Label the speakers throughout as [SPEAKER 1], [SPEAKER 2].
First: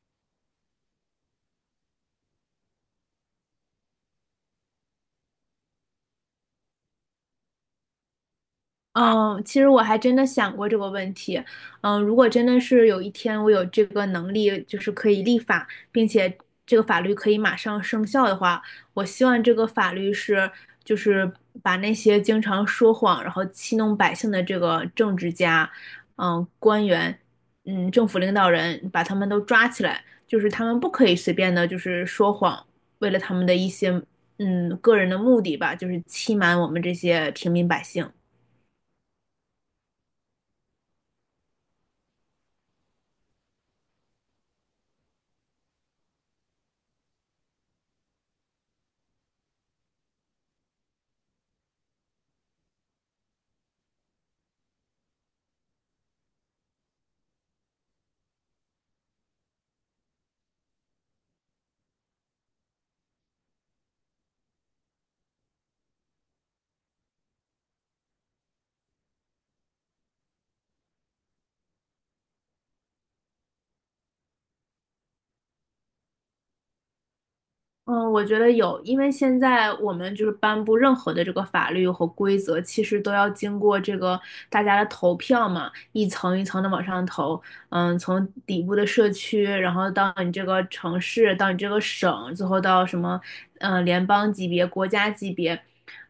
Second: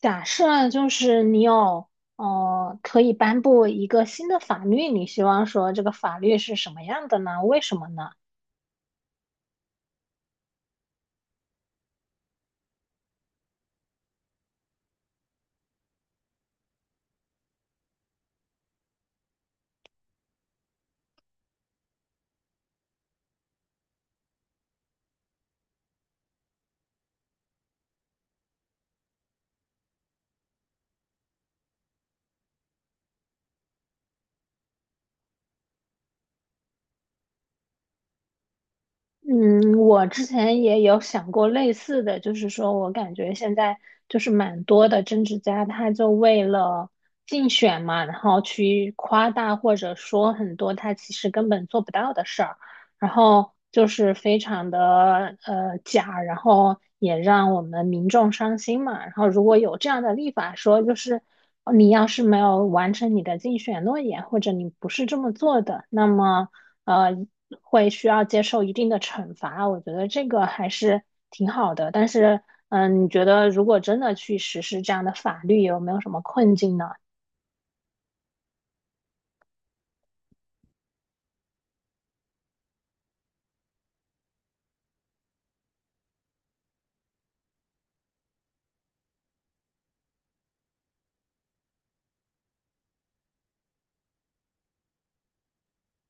[SPEAKER 1] 假设啊就是你有，可以颁布一个新的法律，你希望说这个法律是什么样的呢？为什么呢？
[SPEAKER 2] 嗯，其实我还真的想过这个问题。如果真的是有一天我有这个能力，就是可以立法，并且这个法律可以马上生效的话，我希望这个法律是，就是把那些经常说谎，然后欺弄百姓的这个政治家、官员、政府领导人，把他们都抓起来，就是他们不可以随便的，就是说谎，为了他们的一些个人的目的吧，就是欺瞒我们这些平民百姓。
[SPEAKER 1] 嗯，我之前也有想过类似的，就是说我感觉现在就是蛮多的政治家，他就为了竞选嘛，然后去夸大或者说很多他其实根本做不到的事儿，然后就是非常的假，然后也让我们民众伤心嘛。然后如果有这样的立法说，就是你要是没有完成你的竞选诺言，或者你不是这么做的，那么，呃，会需要接受一定的惩罚，我觉得这个还是挺好的。但是，嗯，你觉得如果真的去实施这样的法律，有没有什么困境呢？
[SPEAKER 2] 嗯，我觉得有，因为现在我们就是颁布任何的这个法律和规则，其实都要经过这个大家的投票嘛，一层一层的往上投。从底部的社区，然后到你这个城市，到你这个省，最后到什么，联邦级别、国家级别，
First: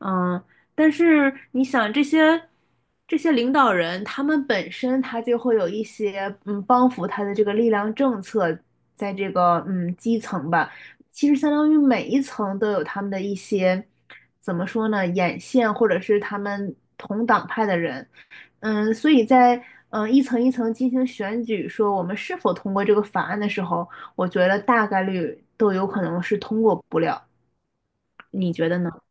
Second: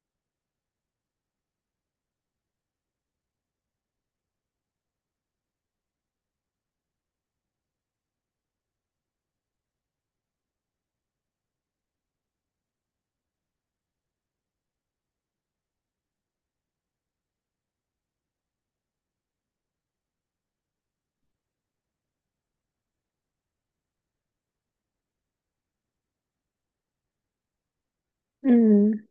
[SPEAKER 2] 嗯。但是你想这些领导人，他们本身他就会有一些帮扶他的这个力量政策，在这个基层吧。其实相当于每一层都有他们的一些，怎么说呢，眼线或者是他们同党派的人，所以在一层一层进行选举，说我们是否通过这个法案的时候，我觉得大概率都有可能是通过不了，你觉得呢？
[SPEAKER 1] 嗯，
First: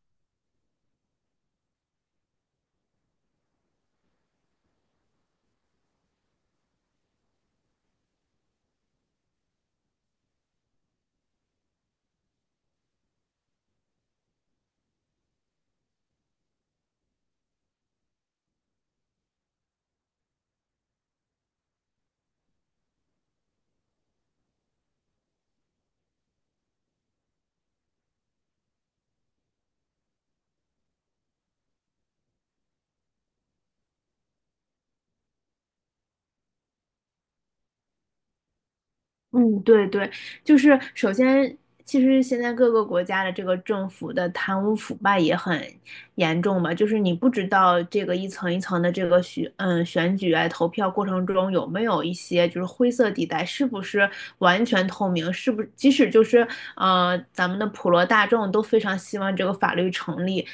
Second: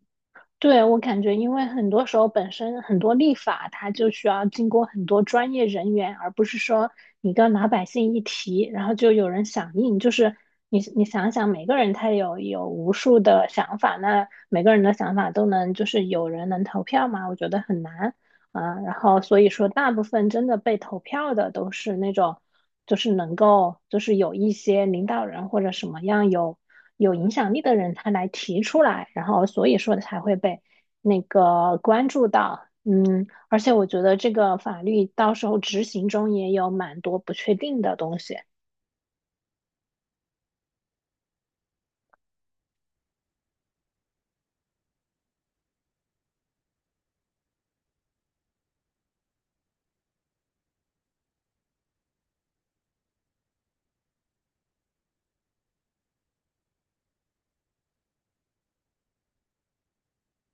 [SPEAKER 1] 对，我感觉，因为很多时候本身很多立法，它就需要经过很多专业人员，而不是说你跟老百姓一提，然后就有人响应。就是你想想，每个人他有无数的想法，那每个人的想法都能就是有人能投票吗？我觉得很难。嗯，然后所以说，大部分真的被投票的都是那种，就是能够，就是有一些领导人或者什么样有影响力的人，他来提出来，然后所以说才会被那个关注到。嗯，而且我觉得这个法律到时候执行中也有蛮多不确定的东西。
[SPEAKER 2] 嗯，对对，就是首先，其实现在各个国家的这个政府的贪污腐败也很严重嘛，就是你不知道这个一层一层的这个选举啊投票过程中有没有一些就是灰色地带，是不是完全透明，是不即使就是咱们的普罗大众都非常希望这个法律成立，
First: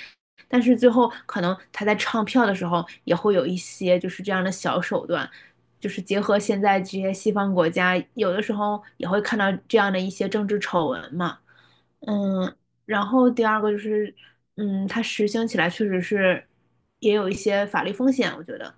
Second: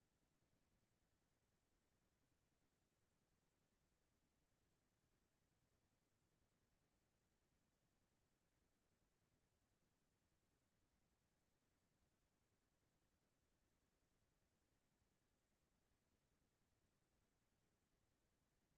[SPEAKER 2] 但是最后可能他在唱票的时候也会有一些就是这样的小手段，就是结合现在这些西方国家，有的时候也会看到这样的一些政治丑闻嘛。嗯，然后第二个就是，它实行起来确实是也有一些法律风险，我觉得。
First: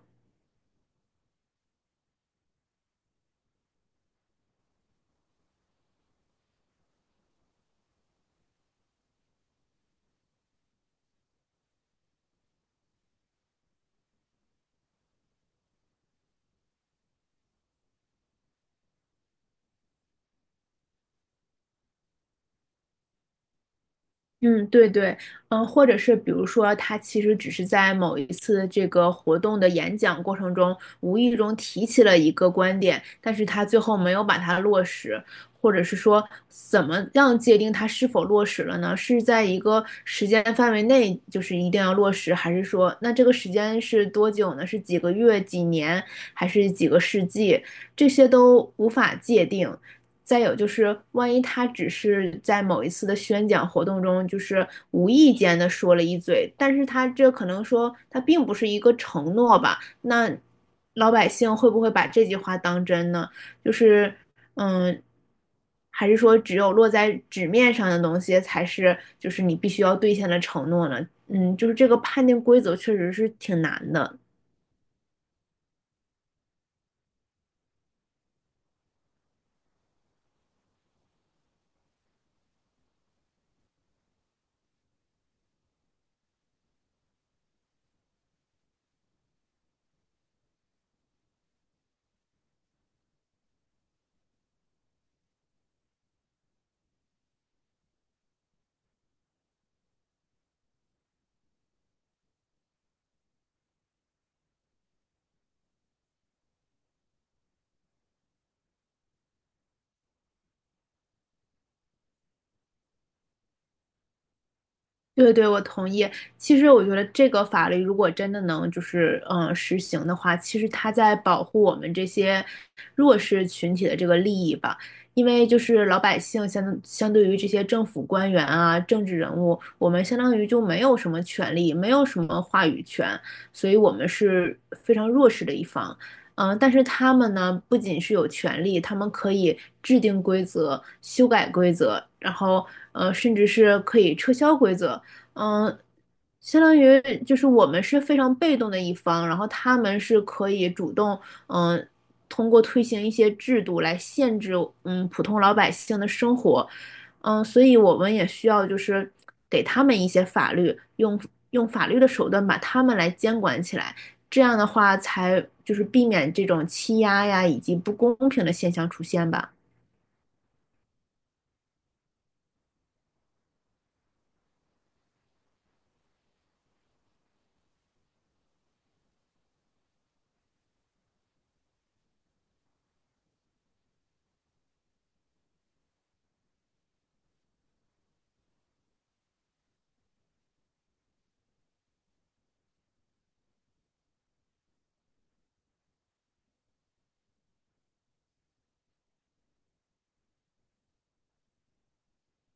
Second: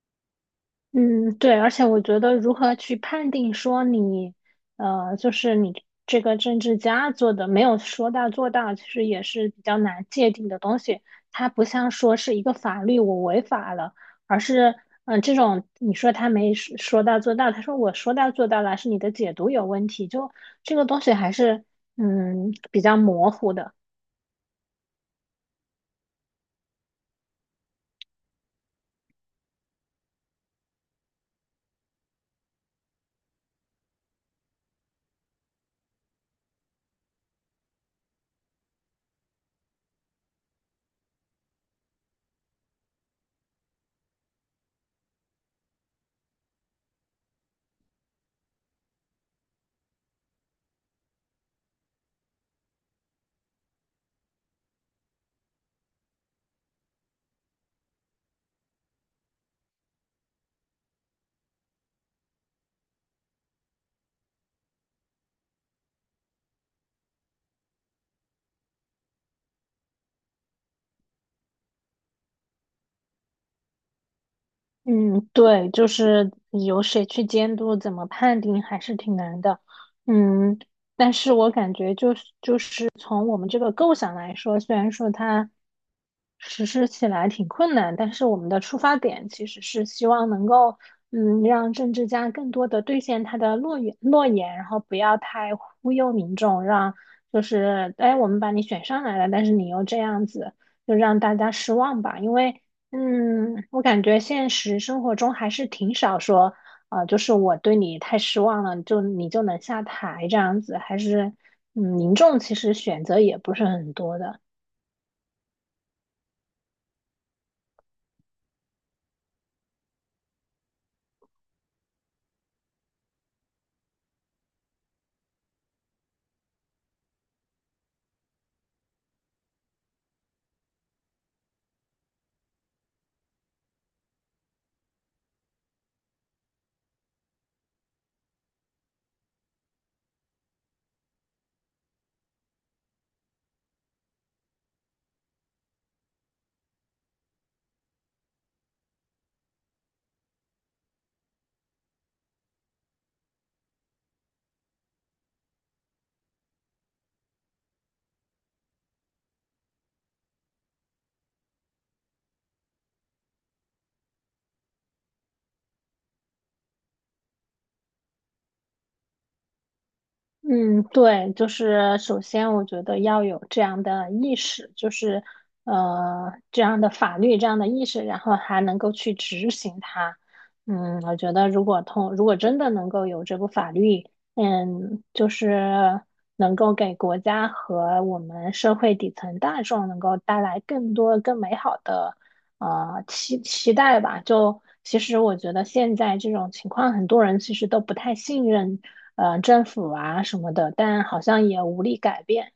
[SPEAKER 1] 嗯，对，而且我觉得如何去判定说你，就是你这个政治家做的没有说到做到，其实也是比较难界定的东西。它不像说是一个法律我违法了，而是，嗯、这种你说他没说说到做到，他说我说到做到了，是你的解读有问题，就这个东西还是，嗯，比较模糊的。
[SPEAKER 2] 嗯，对对，或者是比如说，他其实只是在某一次这个活动的演讲过程中，无意中提起了一个观点，但是他最后没有把它落实，或者是说，怎么样界定它是否落实了呢？是在一个时间范围内，就是一定要落实，还是说，那这个时间是多久呢？是几个月、几年，还是几个世纪？这些都无法界定，再有就是，万一他只是在某一次的宣讲活动中，就是无意间的说了一嘴，但是他这可能说他并不是一个承诺吧？那老百姓会不会把这句话当真呢？就是，嗯，还是说只有落在纸面上的东西才是，就是你必须要兑现的承诺呢？嗯，就是这个判定规则确实是挺难的。
[SPEAKER 1] 嗯，对，就是由谁去监督，怎么判定，还是挺难的。嗯，但是我感觉就是从我们这个构想来说，虽然说它实施起来挺困难，但是我们的出发点其实是希望能够，嗯，让政治家更多的兑现他的诺言，然后不要太忽悠民众，让就是，哎，我们把你选上来了，但是你又这样子，就让大家失望吧。因为嗯，我感觉现实生活中还是挺少说，就是我对你太失望了，就你就能下台这样子，还是，嗯，民众其实选择也不是很多的。
[SPEAKER 2] 对对，我同意。其实我觉得这个法律如果真的能就是实行的话，其实它在保护我们这些弱势群体的这个利益吧。因为就是老百姓相对于这些政府官员啊、政治人物，我们相当于就没有什么权利，没有什么话语权，所以我们是非常弱势的一方。但是他们呢，不仅是有权利，他们可以制定规则、修改规则，然后甚至是可以撤销规则。嗯，相当于就是我们是非常被动的一方，然后他们是可以主动，嗯，通过推行一些制度来限制，嗯，普通老百姓的生活，所以我们也需要就是给他们一些法律，用法律的手段把他们来监管起来，这样的话才就是避免这种欺压呀以及不公平的现象出现吧。
[SPEAKER 1] 嗯，对，就是首先我觉得要有这样的意识，就是这样的法律这样的意识，然后还能够去执行它。嗯，我觉得如果真的能够有这部法律，嗯，就是能够给国家和我们社会底层大众能够带来更多更美好的期待吧。就其实我觉得现在这种情况，很多人其实都不太信任政府啊什么的，但好像也无力改变。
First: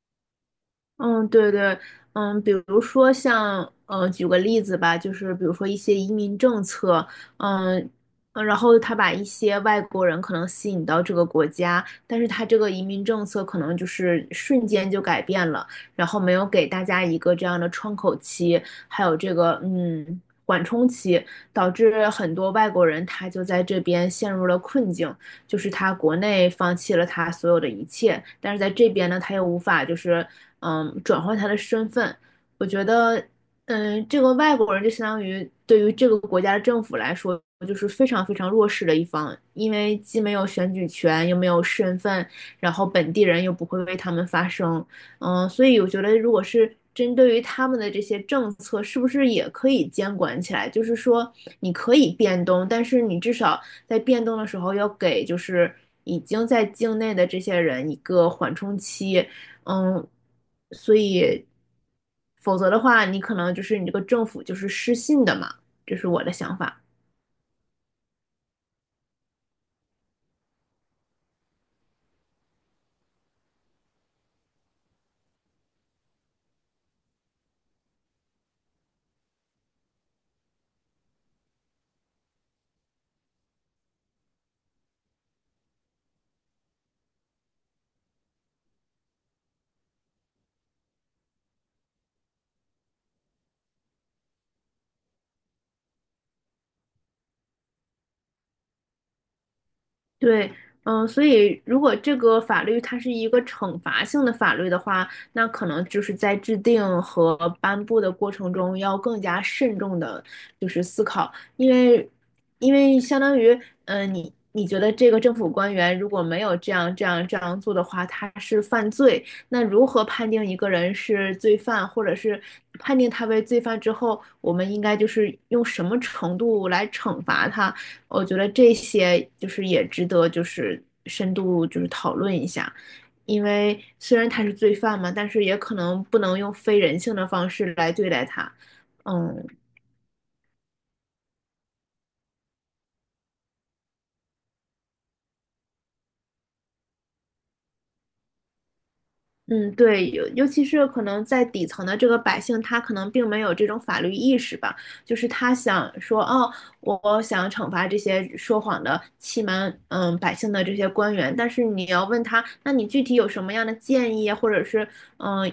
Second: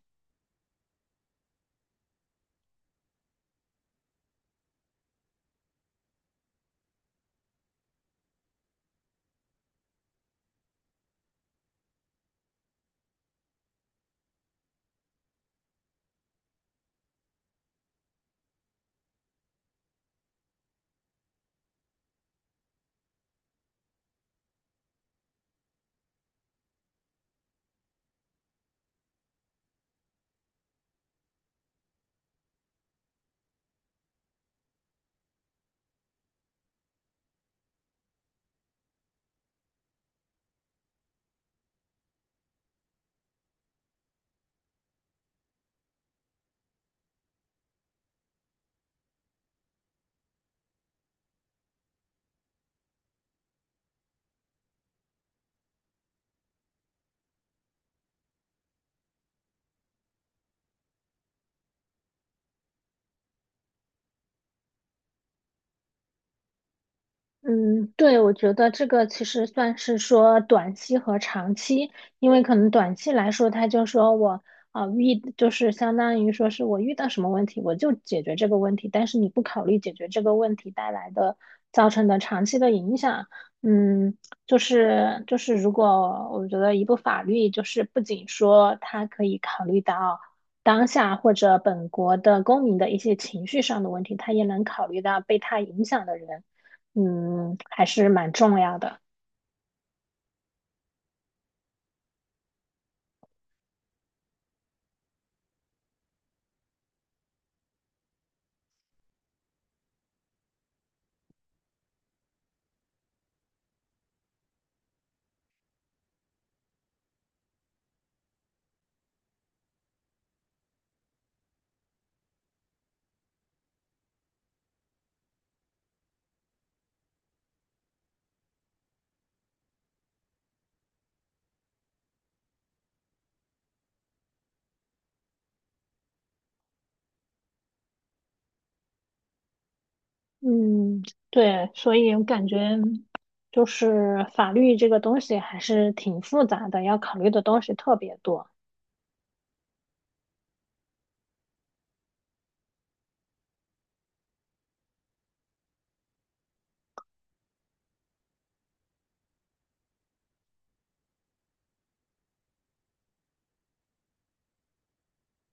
[SPEAKER 2] 嗯，对对，比如说像，举个例子吧，就是比如说一些移民政策，嗯，然后他把一些外国人可能吸引到这个国家，但是他这个移民政策可能就是瞬间就改变了，然后没有给大家一个这样的窗口期，还有这个缓冲期，导致很多外国人他就在这边陷入了困境，就是他国内放弃了他所有的一切，但是在这边呢，他又无法就是转换他的身份。我觉得，这个外国人就相当于对于这个国家的政府来说，就是非常非常弱势的一方，因为既没有选举权，又没有身份，然后本地人又不会为他们发声，所以我觉得如果是针对于他们的这些政策，是不是也可以监管起来？就是说你可以变动，但是你至少在变动的时候要给就是已经在境内的这些人一个缓冲期，嗯，所以否则的话，你可能就是你这个政府就是失信的嘛，这是我的想法。
[SPEAKER 1] 嗯，对，我觉得这个其实算是说短期和长期，因为可能短期来说，他就说我啊、呃遇就是相当于说是我遇到什么问题，我就解决这个问题，但是你不考虑解决这个问题带来的造成的长期的影响，嗯，就是如果我觉得一部法律就是不仅说它可以考虑到当下或者本国的公民的一些情绪上的问题，它也能考虑到被它影响的人，嗯，还是蛮重要的。
[SPEAKER 2] 对，所以如果这个法律它是一个惩罚性的法律的话，那可能就是在制定和颁布的过程中要更加慎重的，就是思考，因为，因为相当于，你觉得这个政府官员如果没有这样做的话，他是犯罪，那如何判定一个人是罪犯，或者是判定他为罪犯之后，我们应该就是用什么程度来惩罚他？我觉得这些就是也值得就是深度就是讨论一下，因为虽然他是罪犯嘛，但是也可能不能用非人性的方式来对待他。嗯，
[SPEAKER 1] 嗯，对，所以我感觉就是法律这个东西还是挺复杂的，要考虑的东西特别多。
[SPEAKER 2] 嗯，对，尤其是可能在底层的这个百姓，他可能并没有这种法律意识吧，就是他想说，哦，我想惩罚这些说谎的、欺瞒百姓的这些官员，但是你要问他，那你具体有什么样的建议啊，或者是嗯，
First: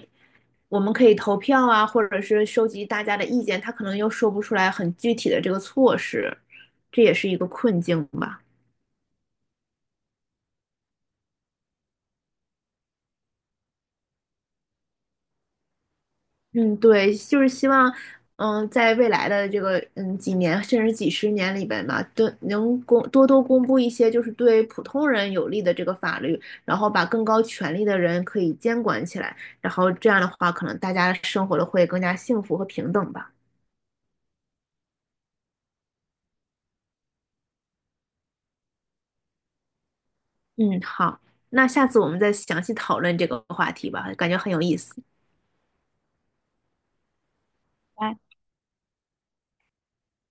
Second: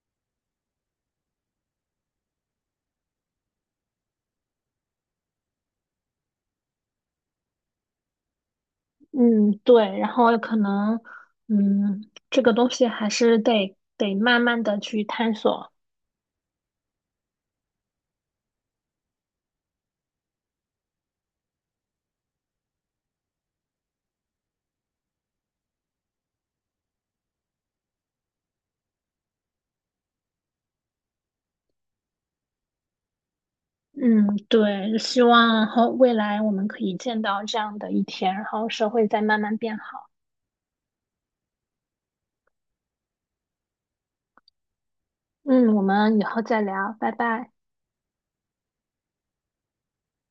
[SPEAKER 2] 我们可以投票啊，或者是收集大家的意见，他可能又说不出来很具体的这个措施，这也是一个困境吧。
[SPEAKER 1] 嗯，对，然后可能，嗯，这个东西还是得慢慢的去探索。
[SPEAKER 2] 嗯，对，就是希望，在未来的这个几年甚至几十年里边吧，都能多多公布一些就是对普通人有利的这个法律，然后把更高权力的人可以监管起来，然后这样的话，可能大家生活的会更加幸福和平等吧。
[SPEAKER 1] 嗯，对，希望后未来我们可以见到这样的一天，然后社会再慢慢变好。
[SPEAKER 2] 嗯，好，那下次我们再详细讨论这个话题吧，感觉很有意思。
[SPEAKER 1] 嗯，我们以后再聊，拜拜。
[SPEAKER 2] 拜拜。